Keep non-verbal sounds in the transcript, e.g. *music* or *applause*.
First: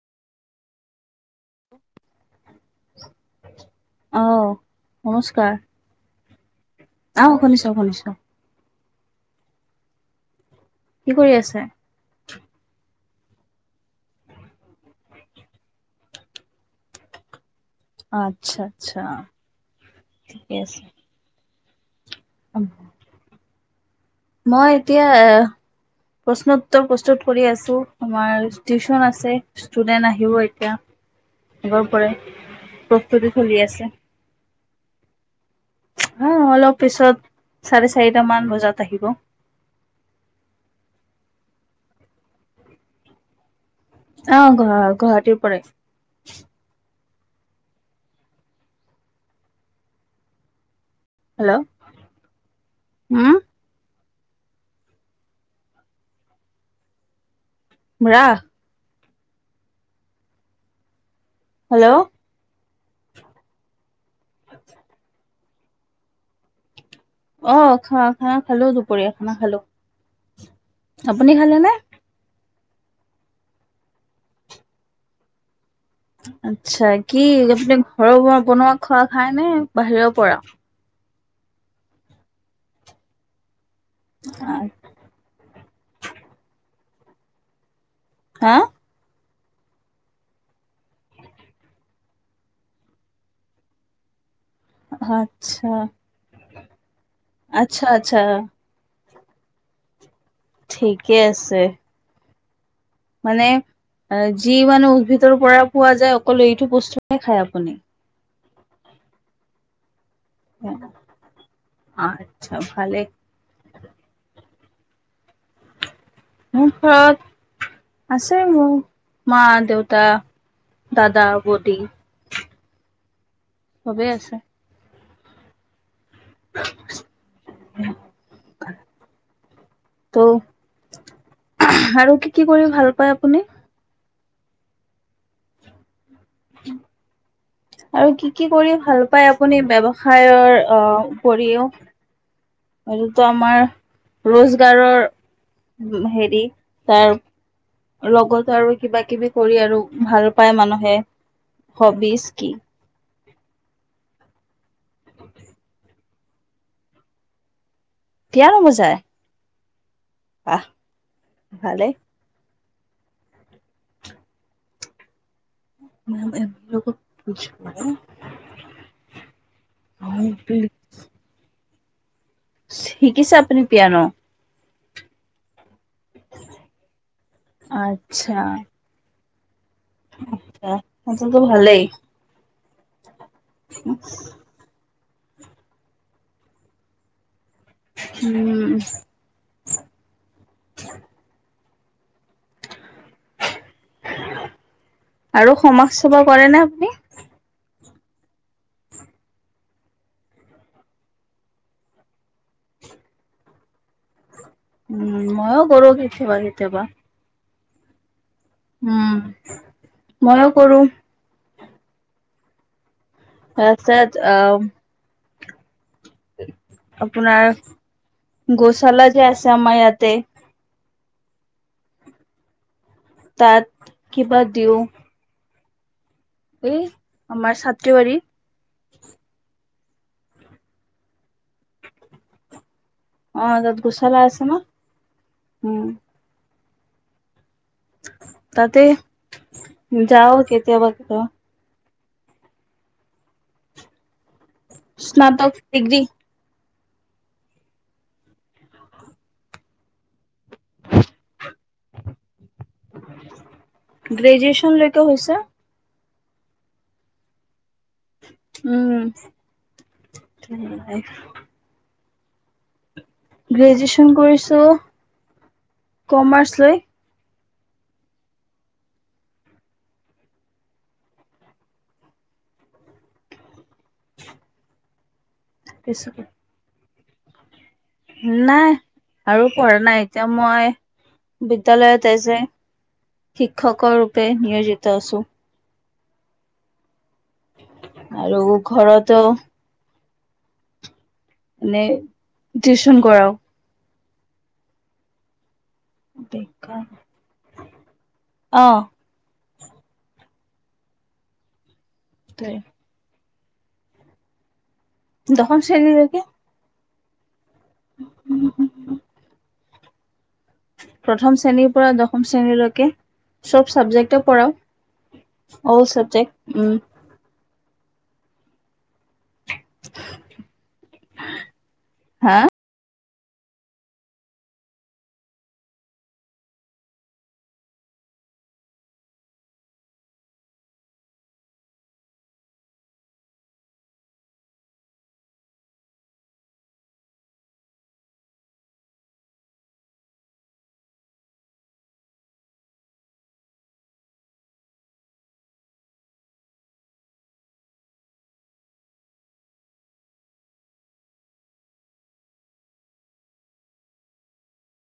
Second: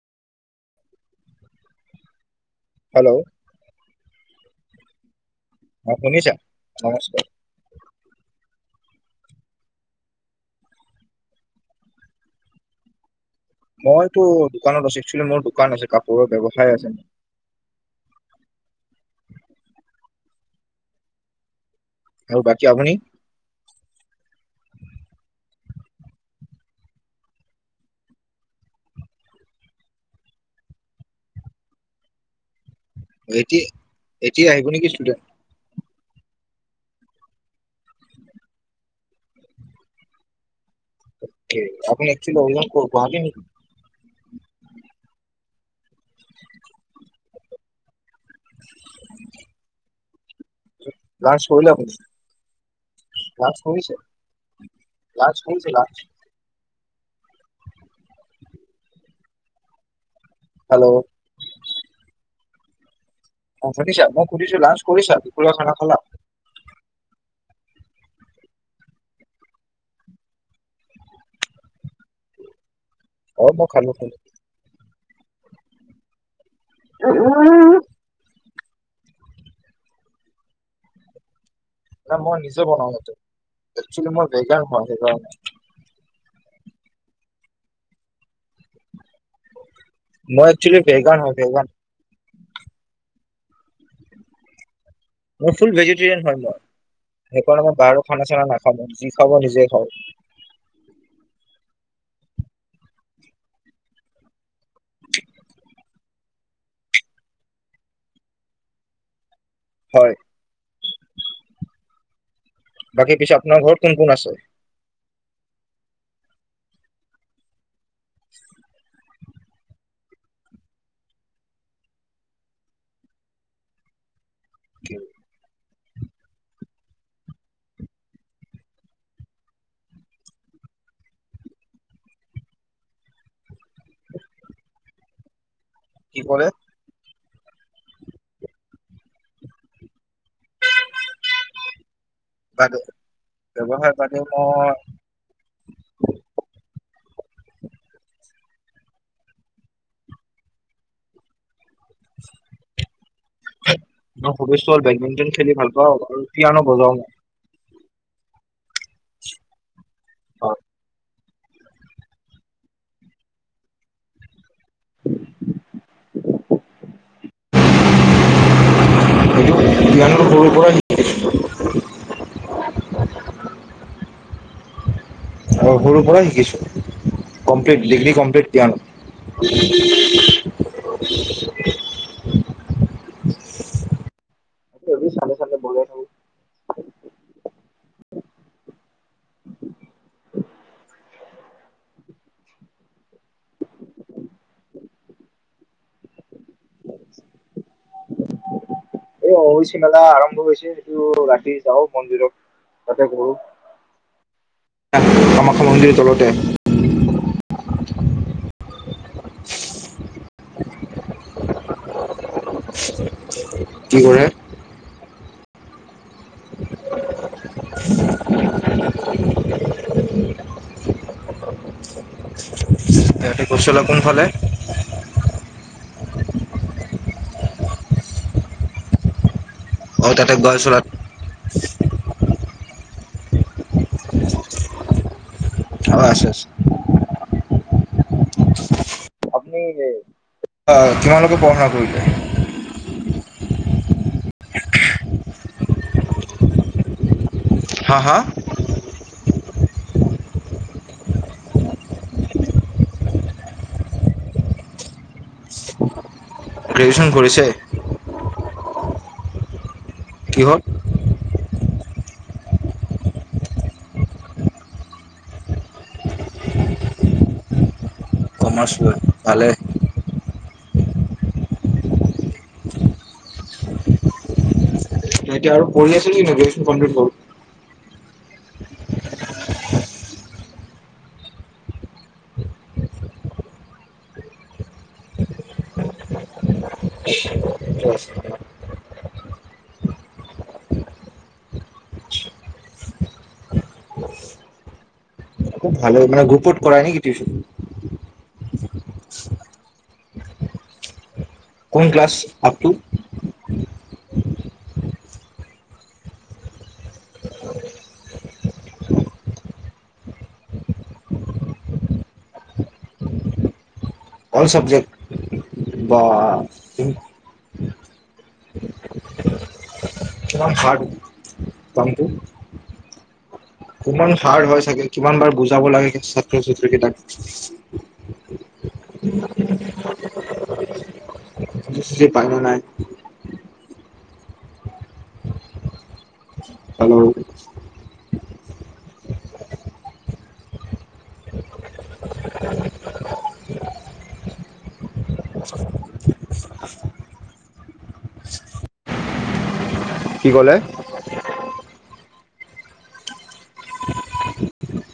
Hello? অঁ, নমস্কাৰ। অ শুনিছা? আ নমস্কাৰ। শুনিছো শুনিছো। কি কৰি আছে? মইতো দোকানত আছো, একচুৱেলি মোৰ দোকান আছে, কাপোৰৰ ব্যৱসায় আছে। অ আচ্ছা আচ্ছা, ঠিকে আছে। আৰু বাকি আপুনি? মই এতিয়া প্ৰশ্ন উত্তৰ প্ৰস্তুত কৰি আছো আমাৰ টিউচন আছে। ষ্টুডেন্ট আহিব এতিয়া আগৰ পৰাই, চলি এতিয়া, আছে এতিয়া আহিব নেকি ষ্টুডেণ্ট? উম অলপ পিছত চাৰে চাৰিটা মান বজাত আহিব। অকে, আপুনি একচুৱেল অৰ্জিনিয়েল কৰ গুৱাহাটীৰ নেকি? অ ঘৰ গুৱাহাটীৰ পৰে, *inaudible* লাঞ্চ হেল্ল' কৰিলে আপুনি উম লাঞ্চ, হৈছে লাঞ্চ হৈছে লাঞ্চ, ৰাস, হেল্ল' হেল্ল' অ শুনিছা মই শুনিছোঁ লাঞ্চ কৰিচা দুপৰীয়া খানা খালা? অ খ খানা খালো দুপৰীয়া খানা খালো, আপুনি খালে নে? অ মই খালো খালো। আতছা কি আপুনি ঘৰৰ বনোৱা খোৱা খাই নে বাহিৰৰ পৰা, না মই নিজে বনাও সেইটো, একছুৱেলি মই ভেগান আ- হয় সেইকাৰণে, হা? মই একচলি বেগান হয় বেগান, মোৰ ফুল আচ্ছা ভেজিটেৰিয়ান হয় মই সেইকাৰণে মই আচ্ছা বাহিৰৰ আচ্ছা খানা চানা নাখওঁ, যি খাও মই নিজে খাও, ঠিকে আছে। মানে যি মানে উদ্ভিদৰ পৰা পোৱা যায় অকল এইটো বস্তুয়ে খায় আপুনি, হয়। অ বাকী পিছে আপোনাৰ ঘৰত কোন কোন আছে? মোৰ ঘৰত আছে মোৰ, মা, দেউতা, দাদা, বদী। চবেই আছে। *inaudible* *inaudible* ত আৰু কি কি কৰি ভাল পায় আপুনি? কি কৰে? আৰু কি কি কৰি ভাল পাই আপুনি ব্যৱসায়ৰ উপৰিও, বাদে এইটোটো আমাৰ ব্যৱসায় বাদে মই ৰোজগাৰৰ হেৰি তাৰ, লগতো আৰু কিবা কিবি কৰি আৰু ভাল পায় মানুহে, হবিজ কি? মোৰ হবিজ টো হল বেডমিন্টন খেলি ভাল পাওঁ আৰু পিয়ানো বজাও মই, পীয়ানো বজাই? আহ ভালেই। *unintelligible* *inaudible* হয়টো জ্ঞানটো সৰুৰ পৰাই, শিকিছে আপুনি পিয়ানো? সৰুৰ পৰাই শিকিছো কমপ্লিট ডিগ্ৰী আচ্ছা কমপ্লিট পিয়নো। আছা সেইটোতো ভালেই। উম, এনেই চালে চালে বজাই থাকো উম আৰু সমাজ সেৱা কৰে নে *unintelligible* এই অৱশী মেলা আৰম্ভ হৈছে সেটো ৰাতি যাওঁ মন্দিৰত তাতে কৰো উম মইয়ো কামাখ্যা কৰো মন্দিৰ তলতে কেতিয়াবা কেতিয়াবা উম মইয়ো কৰো *inaudible* কি আচ্ছাত কৰে অ আপোনাৰ গুশালা যে আছে আমাৰ ইয়াতে *inaudible* ইয়াতে তাত গছলা কোনফালে কিবা দিওঁ এই আমাৰ ছাত্ৰী বাৰী অ তাতে বাৰ চলাত অ তাত গুছলা আছে ন উম আচ্ছা আচ্ছা তাতে আপুনি যাও আ কেতিয়াবা কেতিয়াবা কিমানলৈকে পঢ়া কৰিলে স্নাতক ডিগ্ৰী হা হা গ্ৰেজুৱেচনলৈকে হৈছে গ্ৰেজুৱেচন কৰিছে কিহত উম গ্ৰেজুৱেচন কৰিছো কমাৰ্চ লৈ কমাৰ্চ লৈ ভালে *inaudible* এতিয়া আৰু পঢ়ি আছে নেকি *unintelligible* নাই আৰু পঢ়া নাই এতিয়া মই বিদ্যালয়ত আহিছো শিক্ষকৰ ৰূপে নিয়োজিত আছো *unintelligible* আৰু ঘৰতো মানে টিউচন কৰাও খুব ভালে মানে গুপট কৰা বেকাৰ নেকি টিউচন অ কোন ক্লাছ তে আপ টু দখম শ্ৰেণী লৈকে প্ৰথম শ্ৰেণীৰ পৰা দশম শ্ৰেণীলৈকে চব চাবজেক্ট অল চাবজেক্ট পঢ়াও অল বা চাবজেক্ট উম ইমান হাৰ্ড কামটো হা? কিমান হাৰ্ড হয় চাগে কিমান বাৰ বুজাব লাগে ছাত্ৰ ছাত্ৰী কেইটাক সিস্তি পাই নে নাই হেল্ল কি ক'লে *inaudible*